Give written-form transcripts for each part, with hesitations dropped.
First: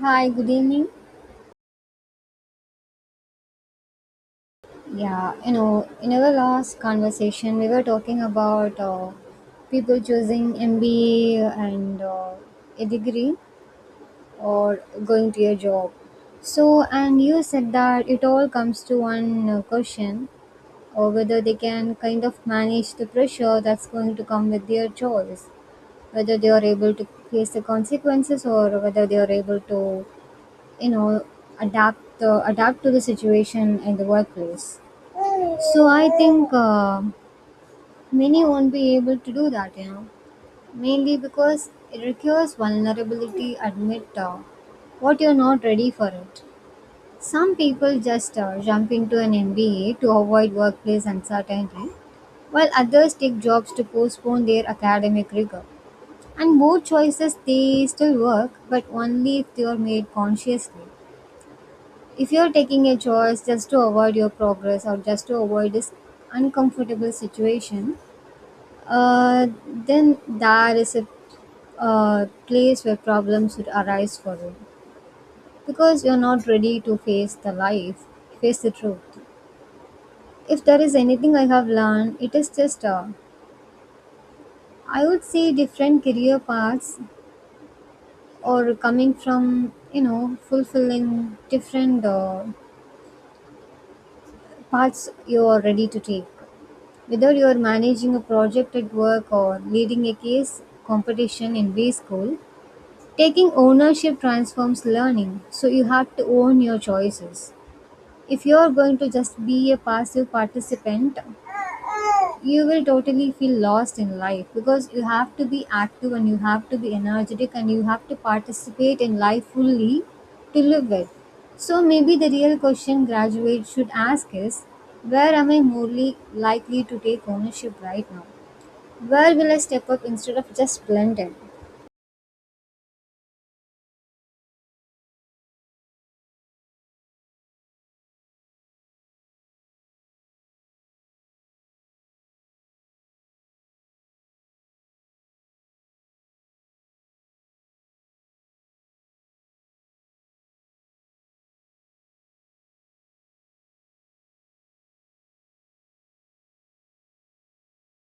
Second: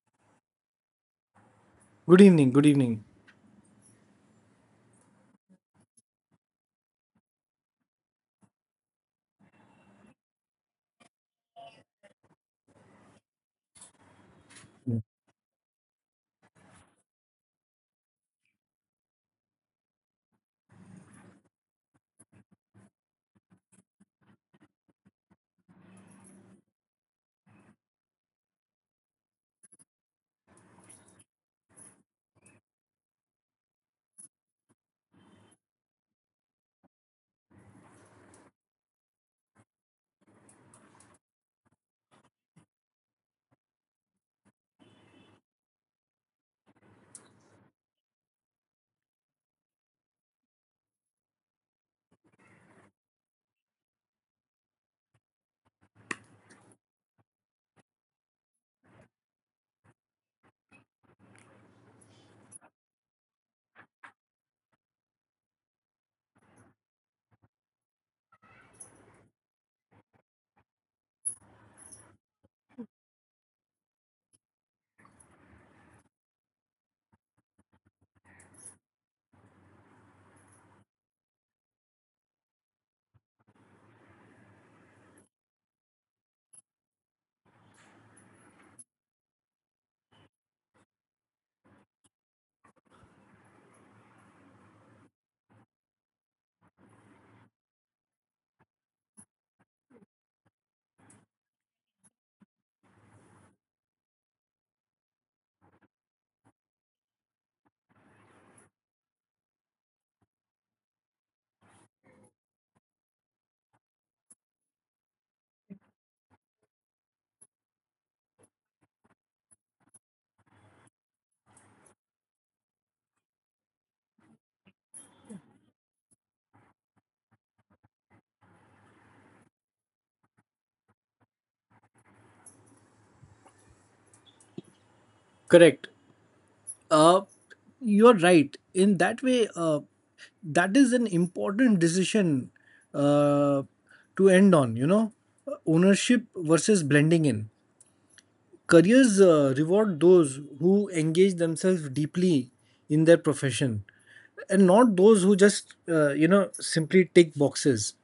Hi, good evening. Good evening. Yeah, you know, in our last conversation, we were talking about people choosing MBA and a degree or going to a job. So, and you said that it all comes to one question or whether they can kind of manage the pressure that's going to come with their choice, whether they are able to face the consequences or whether they are able to, you know, adapt to the situation in the workplace. So I think many won't be able to do that, mainly because it requires vulnerability. Admit what you're not ready for it. Some people just jump into an MBA to avoid workplace uncertainty, while others take jobs to postpone their academic rigor. And both choices they still work, but only if they are made consciously. If you're taking a choice just to avoid your progress or just to avoid this uncomfortable situation, Uh, then there is a place where problems would arise for you because you're not ready to face the life, face the truth. If there is anything I have learned, it is just I would say different career paths or coming from you know fulfilling different paths you are ready to take. Whether you are managing a project at work or leading a case competition in B school, taking ownership transforms learning, so you have to own your choices. If you're going to just be a passive participant, you will totally feel lost in life because you have to be active and you have to be energetic and you have to participate in life fully to live it. So maybe the real question graduates should ask is, where am I morely likely to take ownership right now? Where will I step up instead of just blend in? Correct. Uh, you're right. In that way, that is an important decision uh, to end on, you know, ownership versus blending in. Careers reward those who engage themselves deeply in their profession, and not those who just simply tick boxes.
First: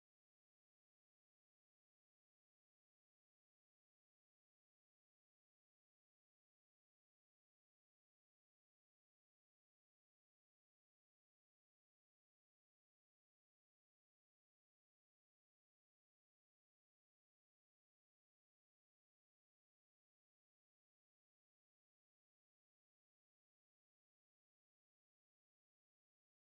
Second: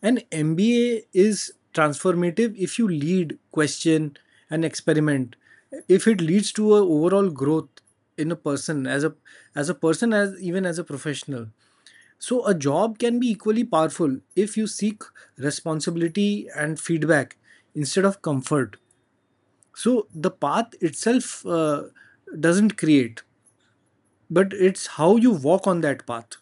An MBA is transformative if you lead, question, and experiment. If it leads to a overall growth in a person as a person, as even as a professional. So a job can be equally powerful if you seek responsibility and feedback instead of comfort. So the path itself doesn't create, but it's how you walk on that path.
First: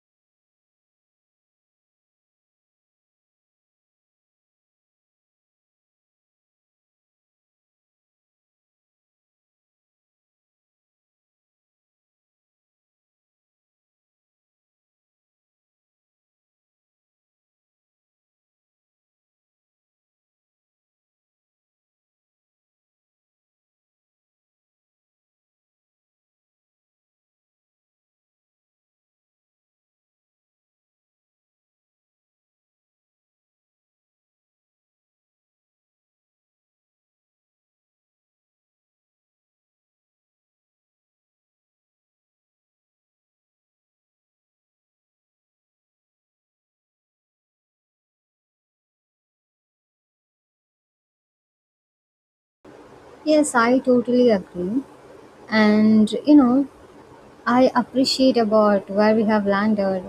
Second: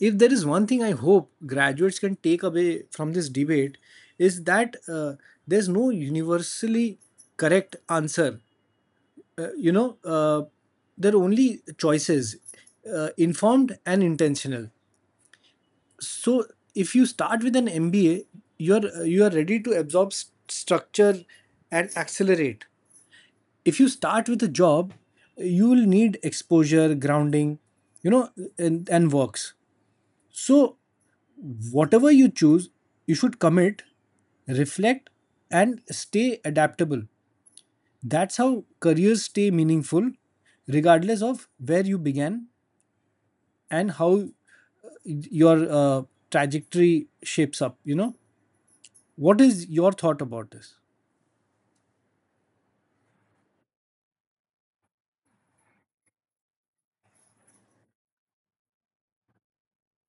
If there is one thing I hope graduates can take away from this debate, is that there's no universally correct answer. uh, you know uh, there are only choices, informed and intentional. So if you start with an mba, you are ready to absorb structure and accelerate. If you start with a job, you will need exposure, grounding, you know and works. So whatever you choose, you should commit, reflect, and stay adaptable. That's how careers stay meaningful, regardless of where you began and how your trajectory shapes up. You know, what is your thought about this? Yes, I totally agree. And you know, I appreciate about where we have landed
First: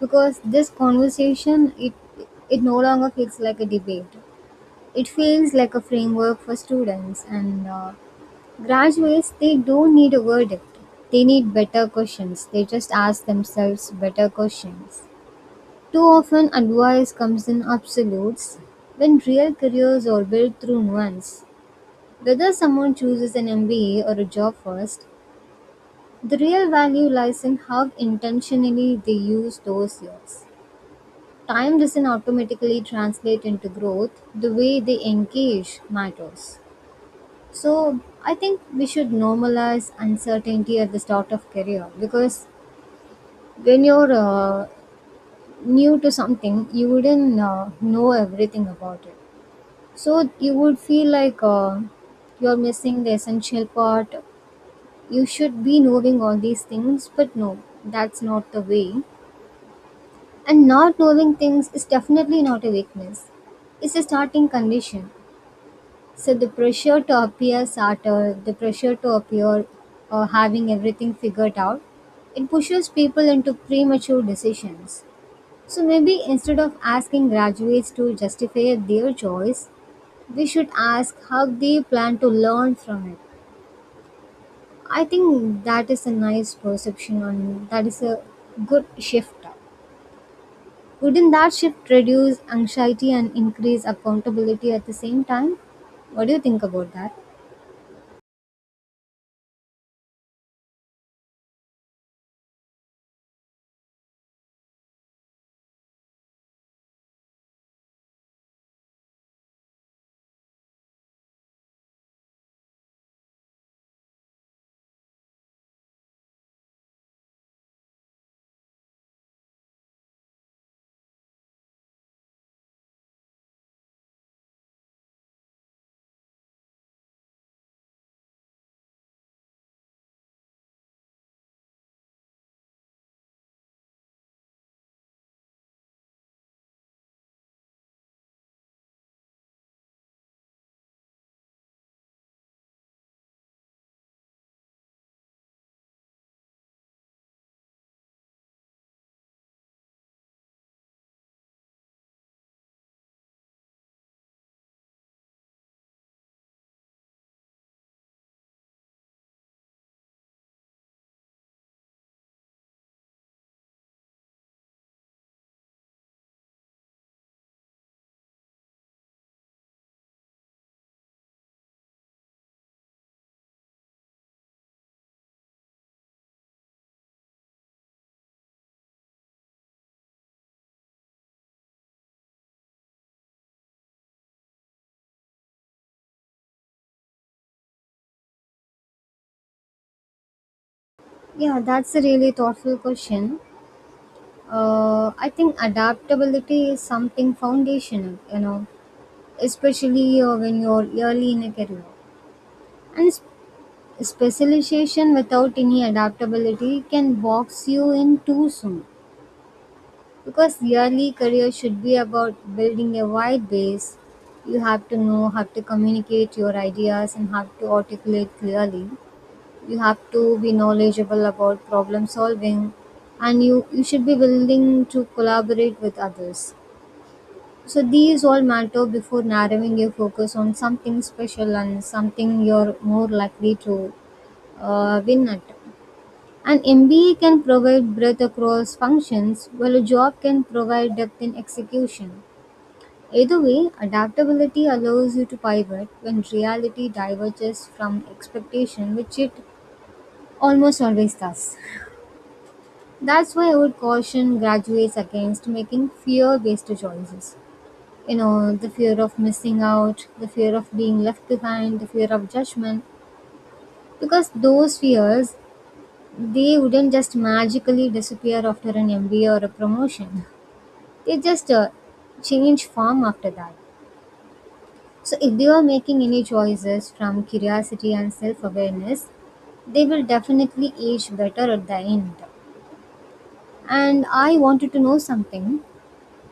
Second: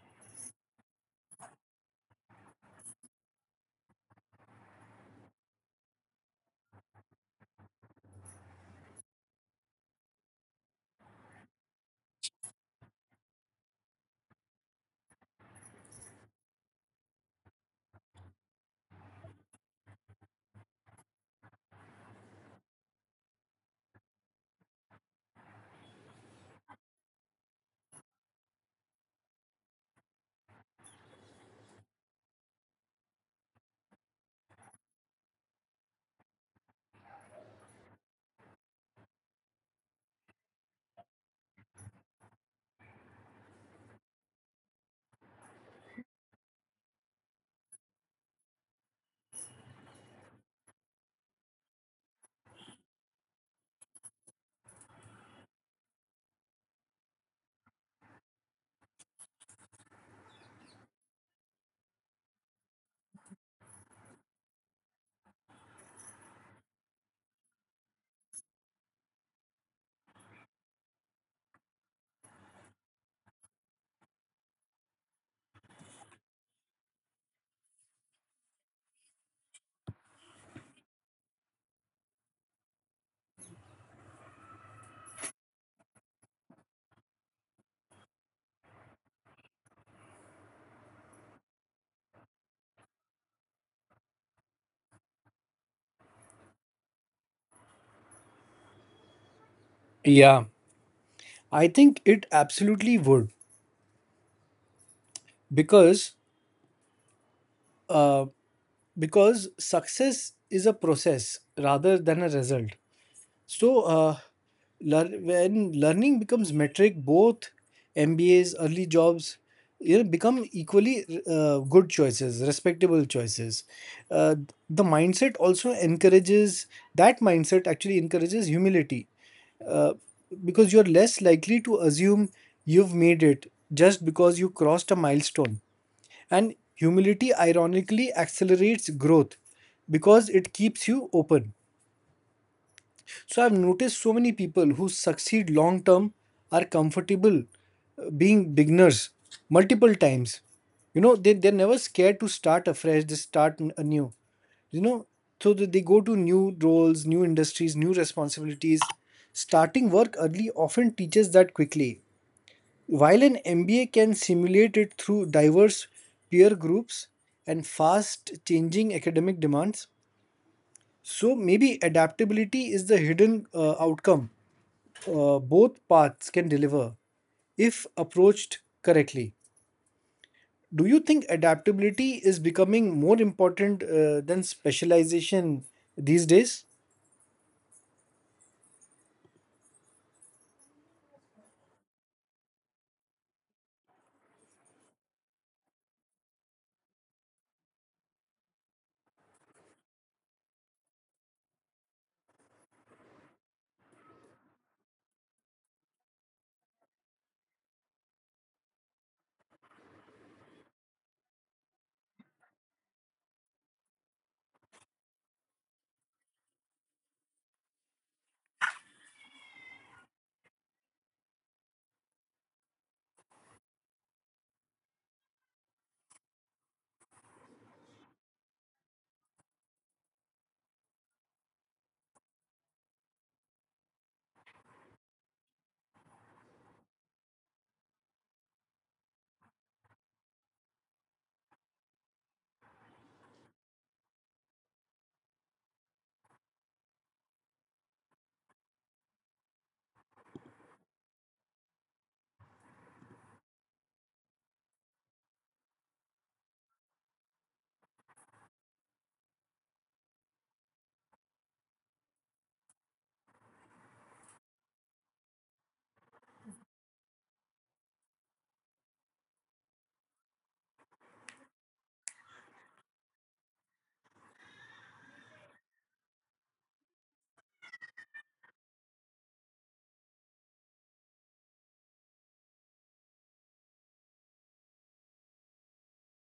because this conversation it no longer feels like a debate. It feels like a framework for students and graduates. They don't need a verdict. They need better questions. They just ask themselves better questions. Too often, advice comes in absolutes when real careers are built through nuance. Whether someone chooses an MBA or a job first, the real value lies in how intentionally they use those years. Time doesn't automatically translate into growth, the way they engage matters. So, I think we should normalize uncertainty at the start of career because when you're new to something, you wouldn't know everything about it. So, you would feel like you're missing the essential part. You should be knowing all these things, but no, that's not the way. And not knowing things is definitely not a weakness. It's a starting condition. So the pressure to appear smarter, the pressure to appear or having everything figured out, it pushes people into premature decisions. So maybe instead of asking graduates to justify their choice, we should ask how they plan to learn from it. I think that is a nice perception on that is a good shift. Wouldn't that shift reduce anxiety and increase accountability at the same time? What do you think about that? Yeah, I think it absolutely would, because uh, because success is a process rather than a result. So when learning becomes metric, both MBAs, early jobs, you know, become equally good choices, respectable choices. Uh, the mindset also encourages That mindset actually encourages humility, uh, because you're less likely to assume you've made it just because you crossed a milestone. And humility ironically accelerates growth because it keeps you open. So I've noticed so many people who succeed long term are comfortable being beginners multiple times. You know, they're never scared to start afresh, they start anew. You know, so that they go to new roles, new industries, new responsibilities. Starting work early often teaches that quickly, while an MBA can simulate it through diverse peer groups and fast changing academic demands. So maybe adaptability is the hidden outcome both paths can deliver if approached correctly. Do you think adaptability is becoming more important than specialization these days? Yeah, that's a really thoughtful question. I think adaptability is something foundational, you know, especially when you're early in a career. And specialization without any adaptability can box you in too soon. Because yearly career should be about building a wide base, you have to know how to communicate your ideas and how to articulate clearly. You have to be knowledgeable about problem solving and you should be willing to collaborate with others. So these all matter before narrowing your focus on something special and something you're more likely to win at. An MBA can provide breadth across functions, while a job can provide depth in execution. Either way, adaptability allows you to pivot when reality diverges from expectation, which it almost always does. That's why I would caution graduates against making fear based choices. You know, the fear of missing out, the fear of being left behind, the fear of judgment, because those fears they wouldn't just magically disappear after an MBA or a promotion. They just change form after that. So, if they are making any choices from curiosity and self awareness, they will definitely age better at the end. And I wanted to know something.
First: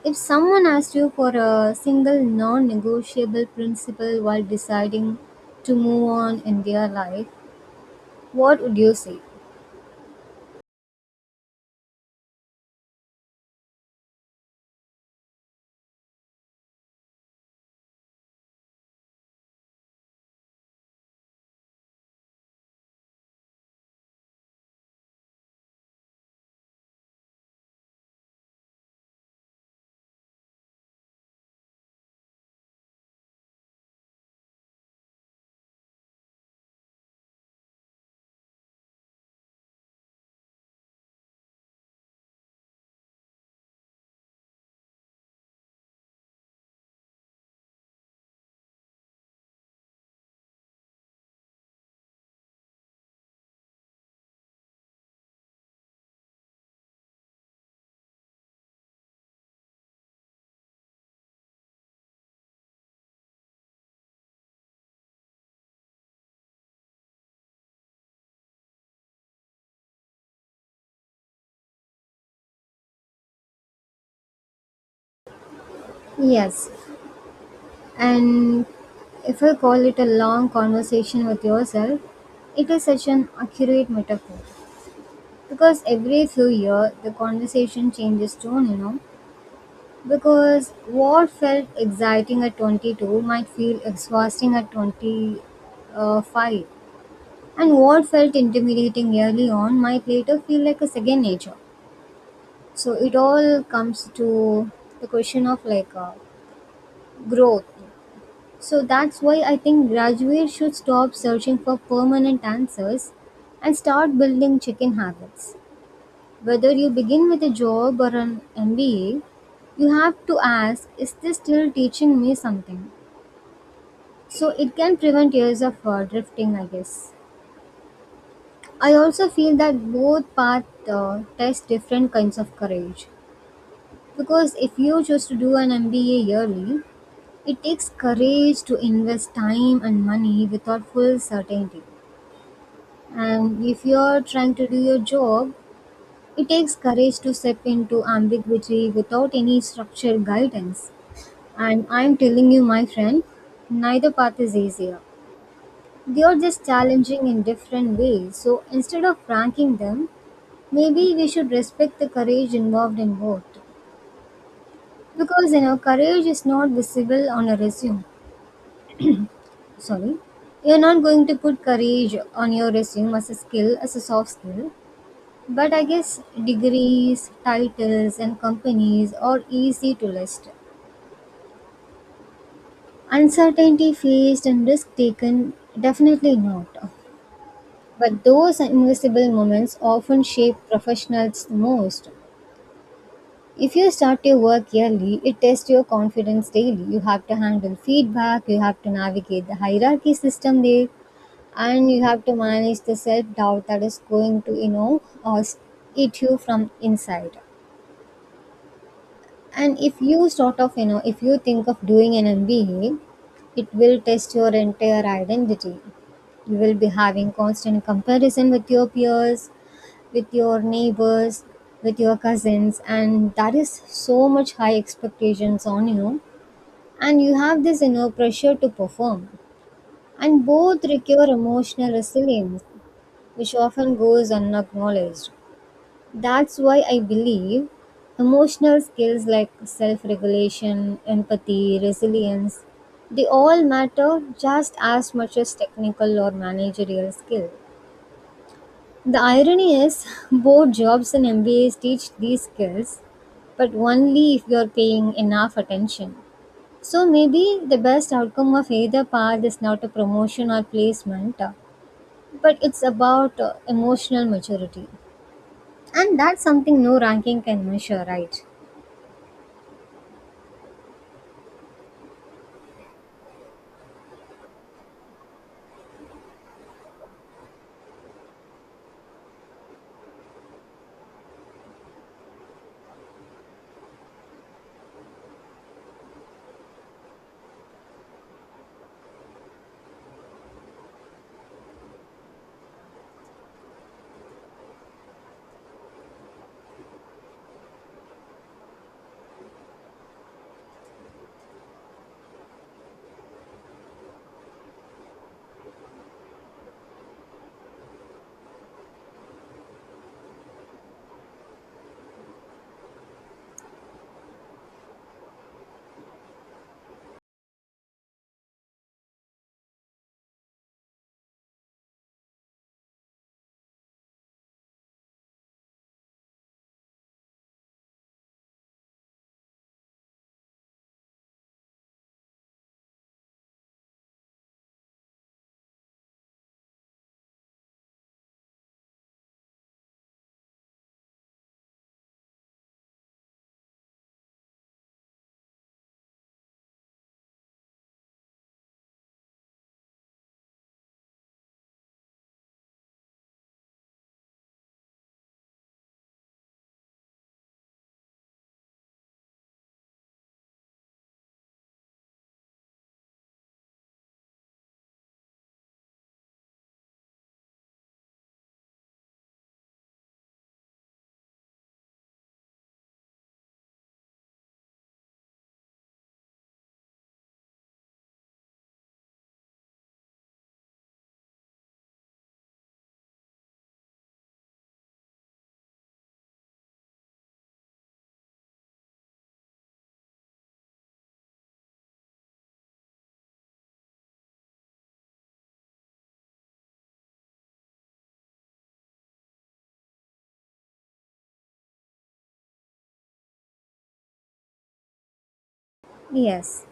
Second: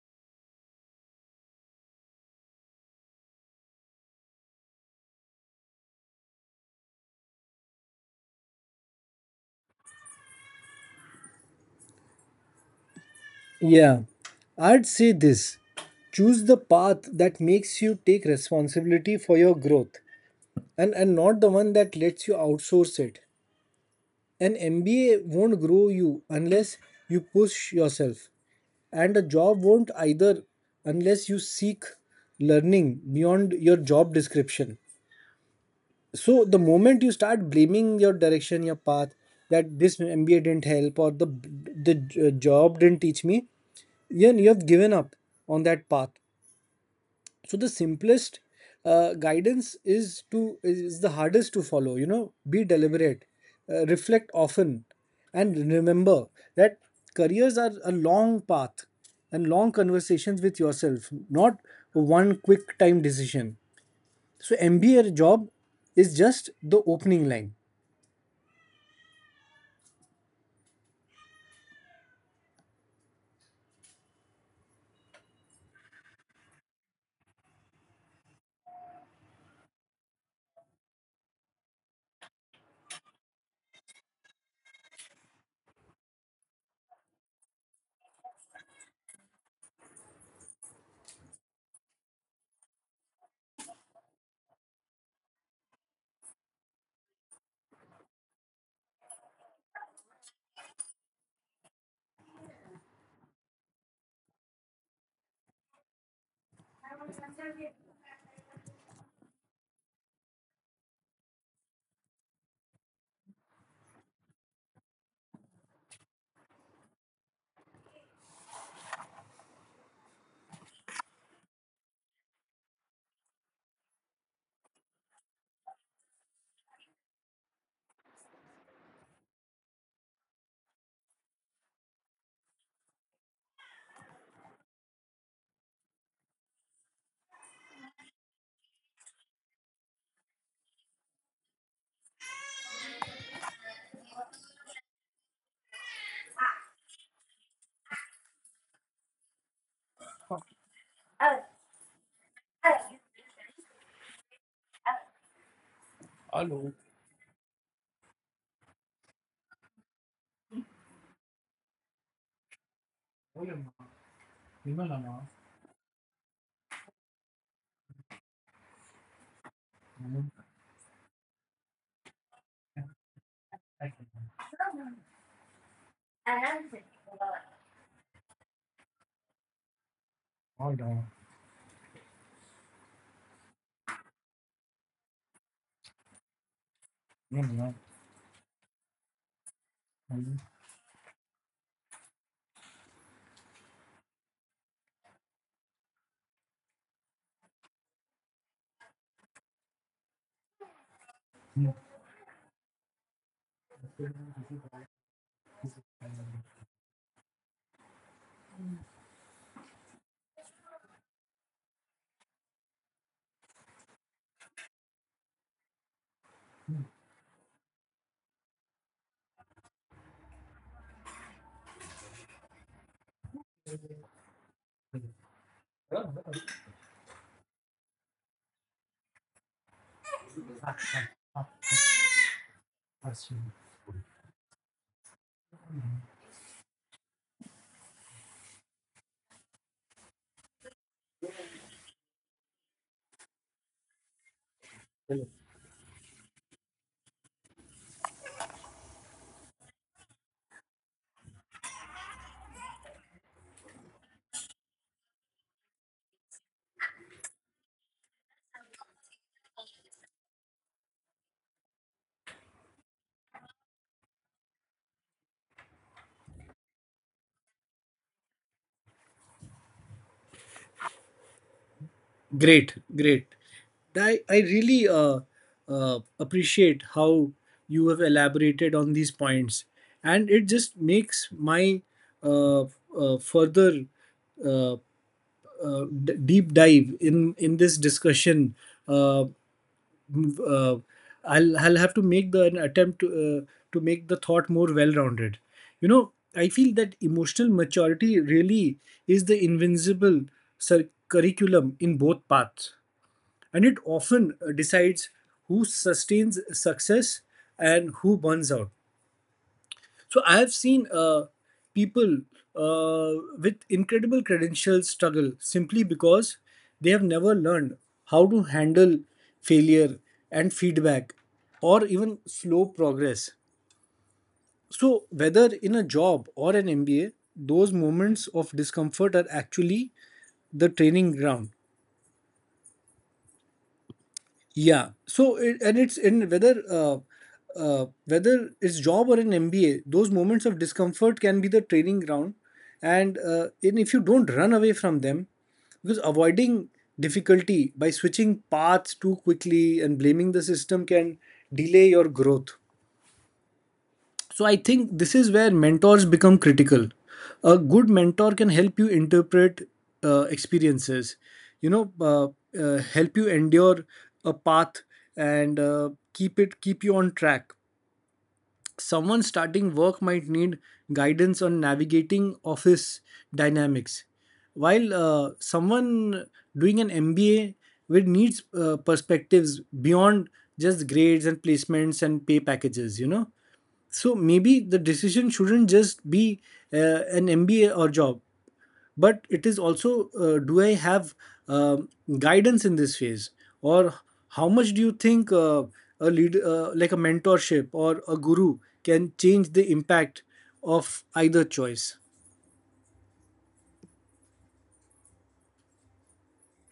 If someone asked you for a single non negotiable principle while deciding to move on in their life, what would you say? Yeah, I'd say this: choose the path that makes you take responsibility for your growth, and not the one that lets you outsource it. An MBA won't grow you unless you push yourself, and a job won't either unless you seek learning beyond your job description. So the moment you start blaming your direction, your path, that this mba didn't help, or the job didn't teach me, you have given up on that path. So the simplest guidance is the hardest to follow. You know, be deliberate, reflect often, and remember that careers are a long path and long conversations with yourself, not one quick time decision. So mba job is just the opening line. Yes, and if I call it a long conversation with yourself, it is such an accurate metaphor. Because every few years the conversation changes tone, you know. Because what felt exciting at 22 might feel exhausting at 25. And what felt intimidating early on might later feel like a second nature. So it all comes to the question of like growth. So that's why I think graduates should stop searching for permanent answers and start building check-in habits. Whether you begin with a job or an MBA, you have to ask, is this still teaching me something? So it can prevent years of drifting, I guess. I also feel that both paths test different kinds of courage. Because if you choose to do an MBA yearly, it takes courage to invest time and money without full certainty. And if you're trying to do your job, it takes courage to step into ambiguity without any structured guidance. And I'm telling you, my friend, neither path is easier. They are just challenging in different ways. So instead of ranking them, maybe we should respect the courage involved in both. Because you know, courage is not visible on a resume. Sorry. You're not going to put courage on your resume as a skill, as a soft skill. But I guess degrees, titles, and companies are easy to list. Hold Uncertainty faced and risk taken, definitely not. on. But those invisible moments often shape professionals most. If you start your work early, it tests your confidence daily. You have to handle feedback, you have to navigate the hierarchy system there, and you have to manage the self doubt that is going to, eat you from inside. And if you sort of, you know, if you think of doing an MBA, it will test your entire identity. You will be having constant comparison with your peers, with your neighbors, with your cousins, and that is so much high expectations on you. And you have this inner pressure to perform. And both require emotional resilience, which often goes unacknowledged. That's why I believe emotional skills like self regulation, empathy, resilience, they all matter just as much as technical or managerial skill. The irony is, both jobs and MBAs teach these skills, but only if you're paying enough attention. So maybe the best outcome of either path is not a promotion or placement, but it's about emotional maturity. And that's something no ranking can measure, right? Great, great. I really appreciate how you have elaborated on these points, and it just makes my uh, further uh, deep dive in this discussion. Uh, m- uh, I'll have to make the an attempt to make the thought more well-rounded. You know, I feel that emotional maturity really is the invincible curriculum in both paths, and it often decides who sustains success and who burns out. So I have seen people uh, with incredible credentials struggle simply because they have never learned how to handle failure and feedback, or even slow progress. So, whether in a job or an MBA, those moments of discomfort are actually the training ground. Yeah. So it, and it's in whether whether it's job or an MBA, those moments of discomfort can be the training ground, and if you don't run away from them, because avoiding difficulty by switching paths too quickly and blaming the system can delay your growth. So I think this is where mentors become critical. A good mentor can help you interpret experiences, you know, uh, help you endure a path and keep you on track. Someone starting work might need guidance on navigating office dynamics, while someone doing an MBA will needs perspectives beyond just grades and placements and pay packages. You know, so maybe the decision shouldn't just be uh, an mba or job, but it is also, do I have um guidance in this phase, or how much do you think a lead, like a mentorship or a guru, can change the impact of either choice? Yes,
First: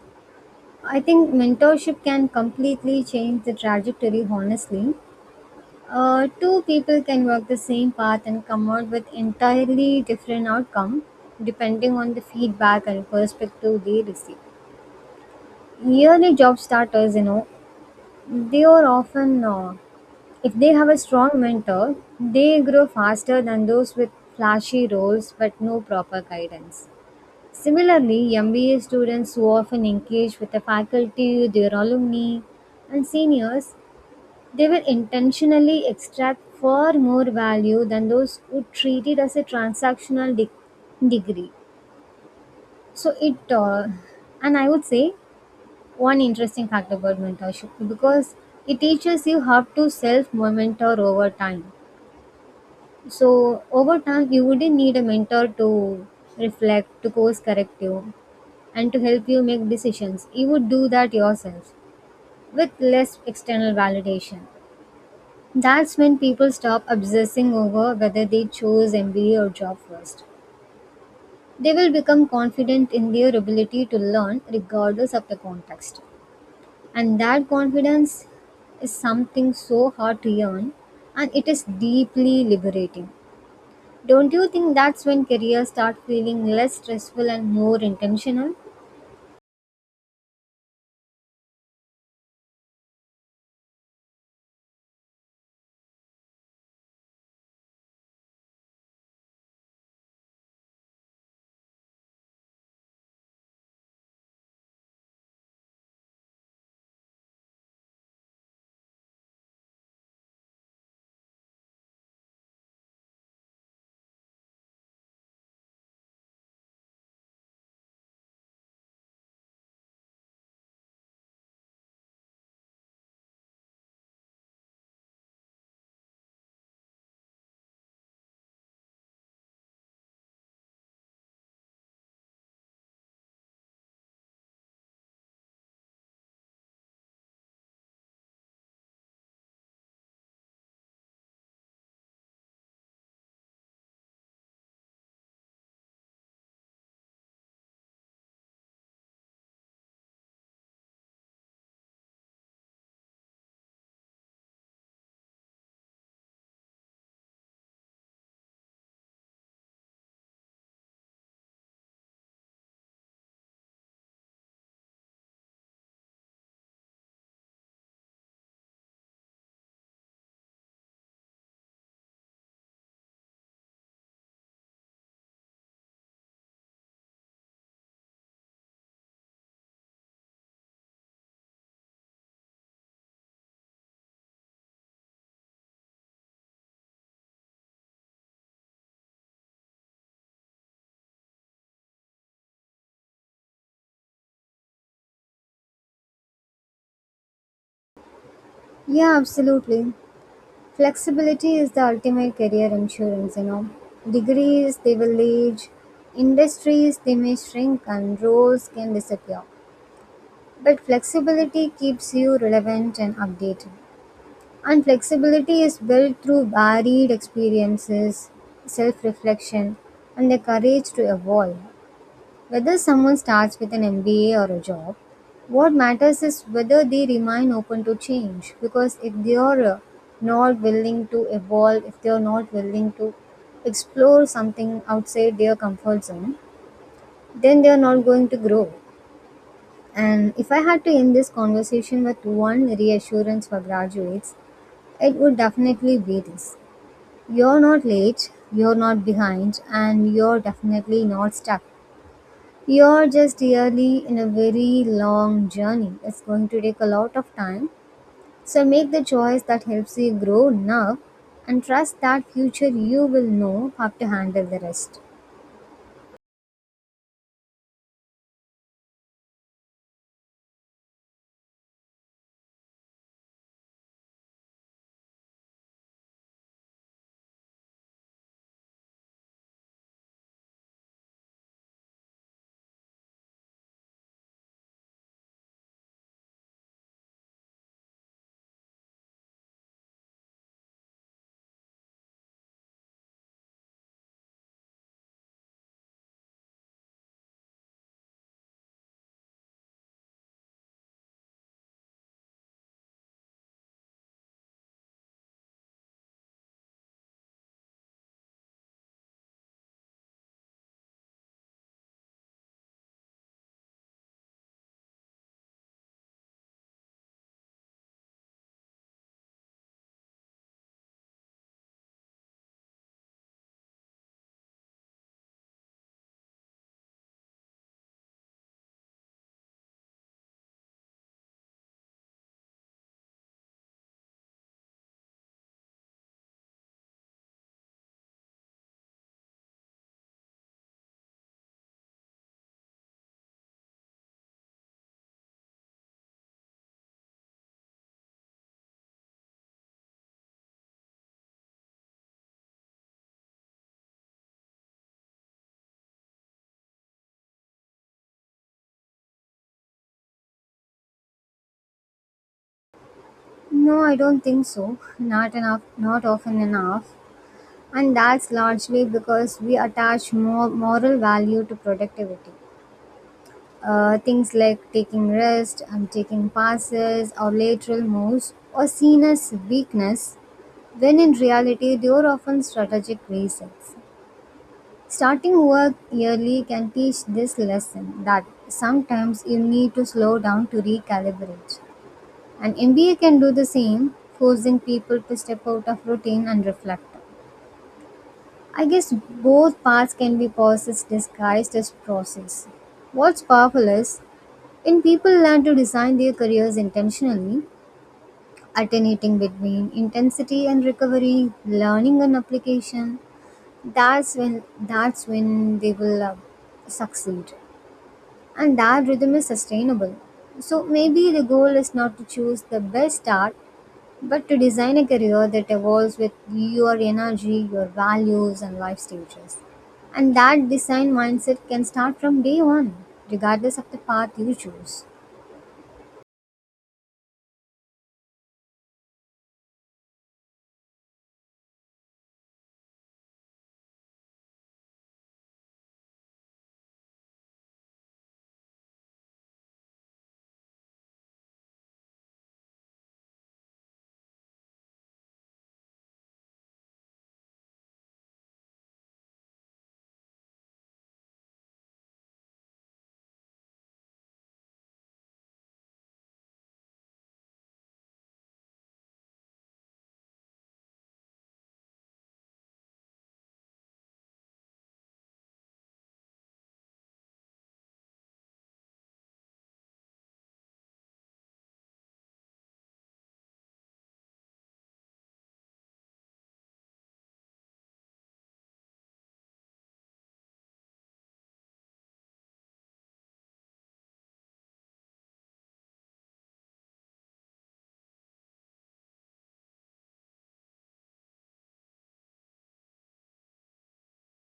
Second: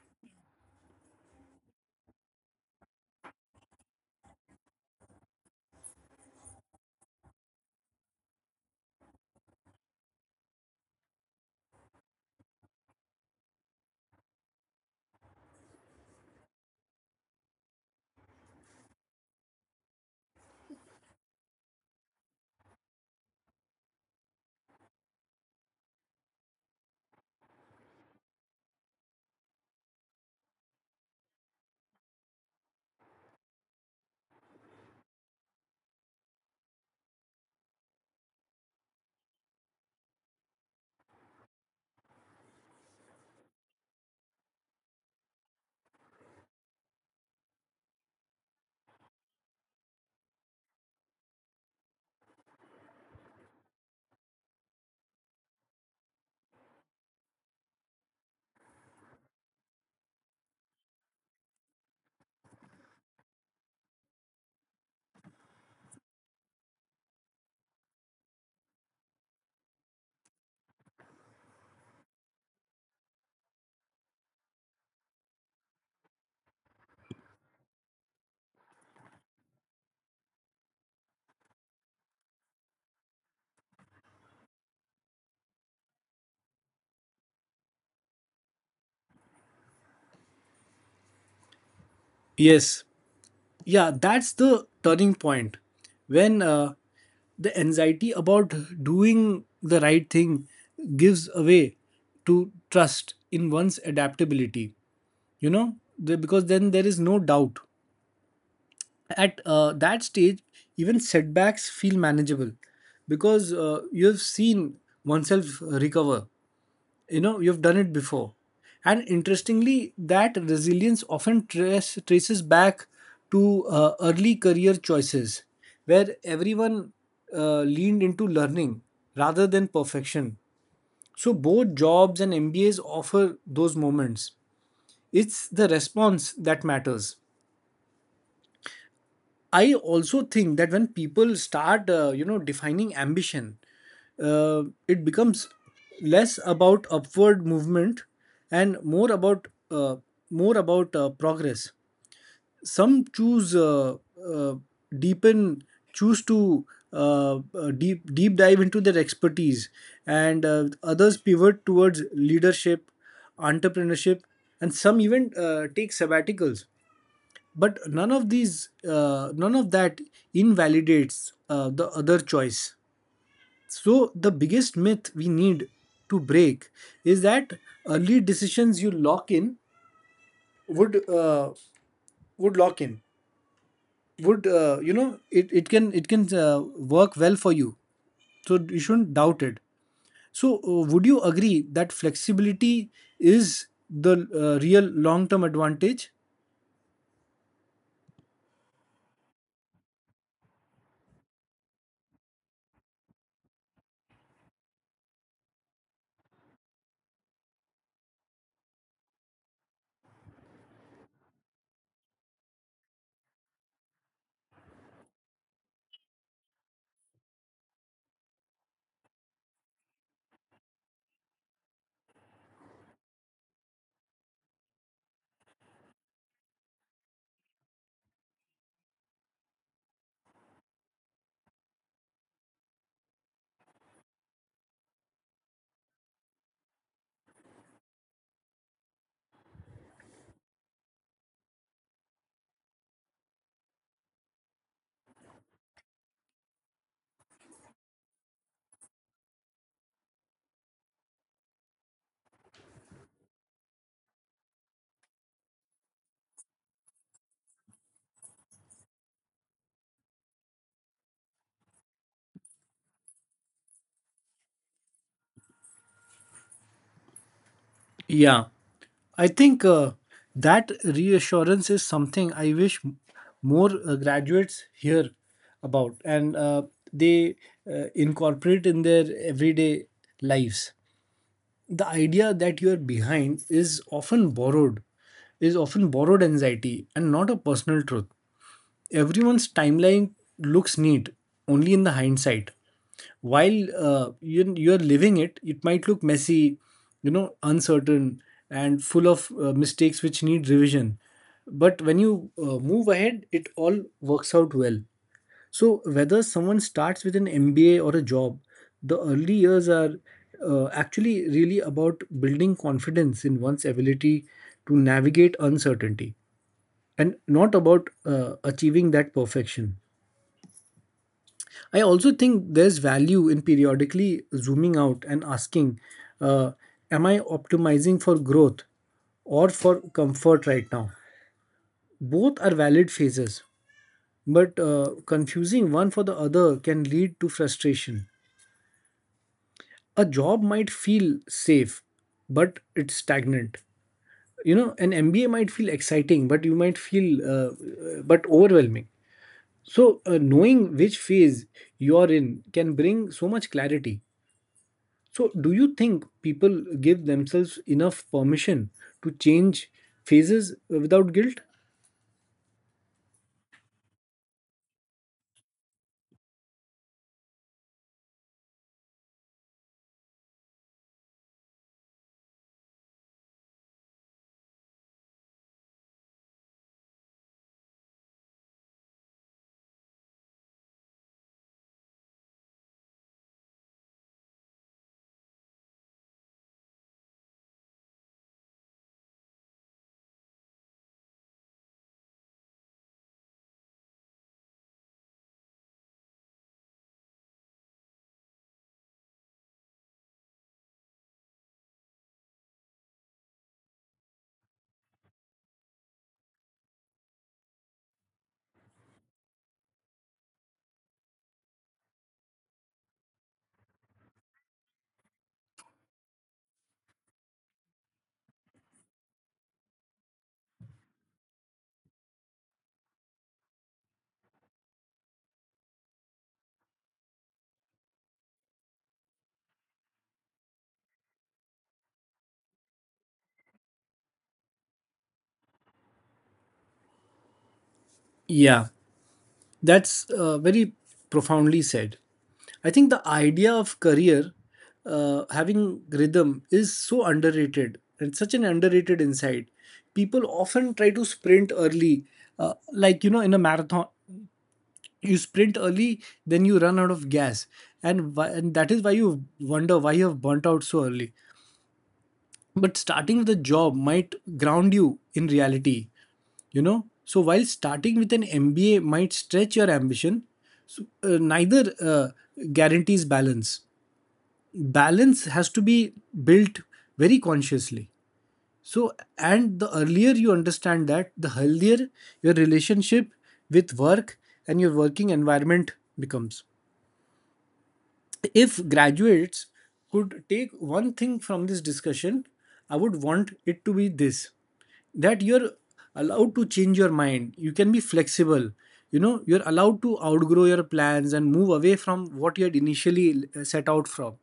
I think mentorship can completely change the trajectory, honestly. Two people can work the same path and come out with entirely different outcome depending on the feedback and perspective they receive. Yearly job starters, you know, they are often, if they have a strong mentor, they grow faster than those with flashy roles but no proper guidance. Similarly, MBA students who often engage with the faculty, their alumni, and seniors, they will intentionally extract far more value than those who treat it as a transactional degree. So and I would say one interesting fact about mentorship because it teaches you how to self mentor over time. So over time, you wouldn't need a mentor to reflect, to course correct you and to help you make decisions. You would do that yourself with less external validation. That's when people stop obsessing over whether they chose MBA or job first. They will become confident in their ability to learn regardless of the context. And that confidence is something so hard to earn and it is deeply liberating. Don't you think that's when careers start feeling less stressful and more intentional? Yes, yeah, that's the turning point, when the anxiety about doing the right thing gives away to trust in one's adaptability. You know because then there is no doubt at that stage, even setbacks feel manageable because you have seen oneself recover. You know, you've done it before. And interestingly, that resilience often traces back to early career choices, where everyone leaned into learning rather than perfection. So both jobs and mbas offer those moments. It's the response that matters. I also think that when people start, defining ambition, it becomes less about upward movement and more about progress. Some choose uh, deepen, choose to deep dive into their expertise, and others pivot towards leadership, entrepreneurship, and some even take sabbaticals, but none of that invalidates the other choice. So the biggest myth we need to break is that early decisions you lock in would uh, would lock in would you know it, it can work well for you, so you shouldn't doubt it. So would you agree that flexibility is the real long term advantage? Yeah, absolutely. Flexibility is the ultimate career insurance, you know. Degrees, they will age. Industries, they may shrink and roles can disappear. But flexibility keeps you relevant and updated. And flexibility is built through varied experiences, self reflection, and the courage to evolve. Whether someone starts with an MBA or a job, what matters is whether they remain open to change. Because if they are not willing to evolve, if they are not willing to explore something outside their comfort zone, then they are not going to grow. And if I had to end this conversation with one reassurance for graduates, it would definitely be this: you're not late, you're not behind, and you're definitely not stuck. You're just really in a very long journey. It's going to take a lot of time. So make the choice that helps you grow now and trust that future you will know how to handle the rest. Yeah, I think that reassurance is something I wish more graduates hear about and they incorporate in their everyday lives. The idea that you are behind is often borrowed anxiety and not a personal truth. Everyone's timeline looks neat only in the hindsight. While you're living it, it might look messy, you know, uncertain and full of mistakes which need revision, but when you move ahead it all works out well. So whether someone starts with an mba or a job, the early years are actually really about building confidence in one's ability to navigate uncertainty, and not about achieving that perfection. I also think there's value in periodically zooming out and asking, uh, am I optimizing for growth or for comfort right now? Both are valid phases, but confusing one for the other can lead to frustration. A job might feel safe, but it's stagnant. You know, an MBA might feel exciting, but you might feel but overwhelming. So, knowing which phase you're in can bring so much clarity. So, do you think people give themselves enough permission to change phases without guilt? No, I don't think so. Not enough, not often enough. And that's largely because we attach more moral value to productivity. Things like taking rest and taking passes or lateral moves are seen as weakness, when in reality they are often strategic resets. Starting work early can teach this lesson that sometimes you need to slow down to recalibrate. And MBA can do the same, forcing people to step out of routine and reflect. I guess both paths can be pauses disguised as process. What's powerful is when people learn to design their careers intentionally, alternating between intensity and recovery, learning and application, that's when they will succeed and that rhythm is sustainable. So maybe the goal is not to choose the best art, but to design a career that evolves with your energy, your values, and life stages. And that design mindset can start from day one, regardless of the path you choose. Yeah, that's very profoundly said. I think the idea of career having rhythm is so underrated and such an underrated insight. People often try to sprint early, like you know, in a marathon, you sprint early, then you run out of gas, and that is why you wonder why you have burnt out so early. But starting with a job might ground you in reality, you know, so while starting with an mba might stretch your ambition. So, neither guarantees balance. Balance has to be built very consciously. So, and the earlier you understand that, the healthier your relationship with work and your working environment becomes. If graduates could take one thing from this discussion, I would want it to be this, that you're allowed to change your mind. You can be flexible. You know, you're allowed to outgrow your plans and move away from what you had initially set out from.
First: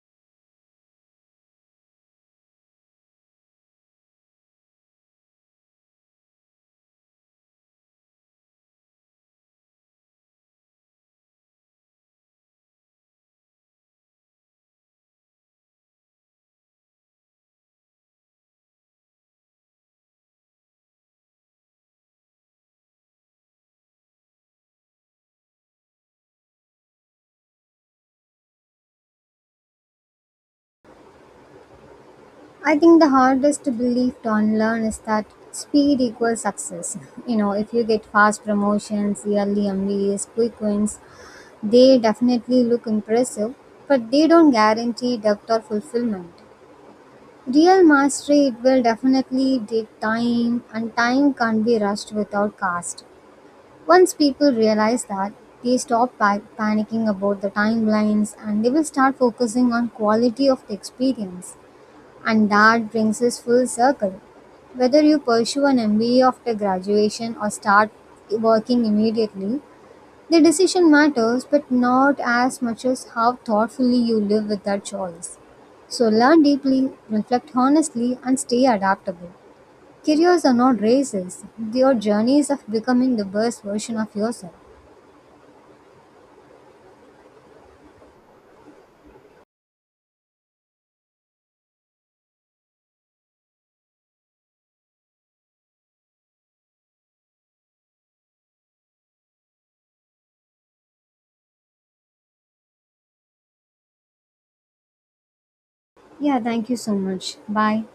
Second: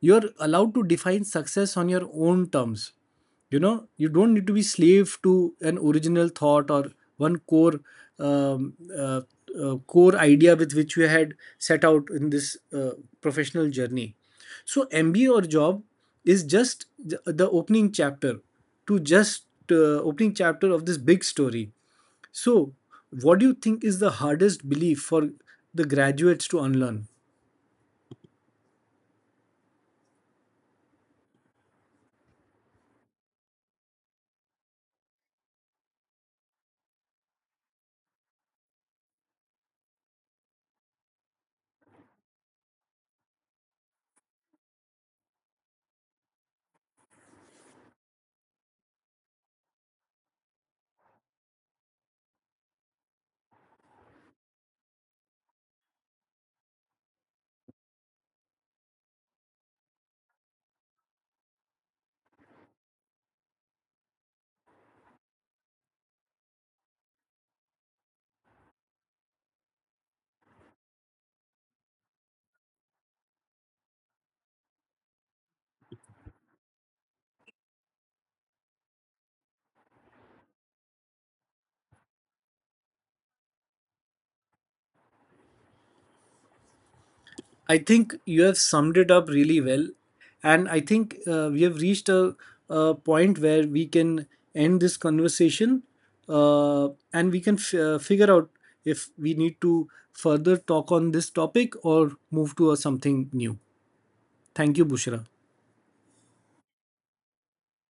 You're allowed to define success on your own terms. You know, you don't need to be slave to an original thought or one core um, uh, core idea with which you had set out in this professional journey. So mba or job is just the opening chapter, to just uh, opening chapter of this big story. So what do you think is the hardest belief for the graduates to unlearn? I think the hardest belief to unlearn is that speed equals success. You know, if you get fast promotions, yearly MBAs, quick wins, they definitely look impressive, but they don't guarantee depth or fulfillment. Real mastery it will definitely take time, and time can't be rushed without cost. Once people realize that, they stop panicking about the timelines and they will start focusing on quality of the experience. And that brings us full circle. Whether you pursue an MBA after graduation or start working immediately, the decision matters, but not as much as how thoughtfully you live with that choice. So learn deeply, reflect honestly, and stay adaptable. Careers are not races, they are journeys of becoming the best version of yourself. I think you have summed it up really well. And I think we have reached a point where we can end this conversation, and we can figure out if we need to further talk on this topic or move to a something new. Thank you, Bushra. Yeah, thank you so much. Bye.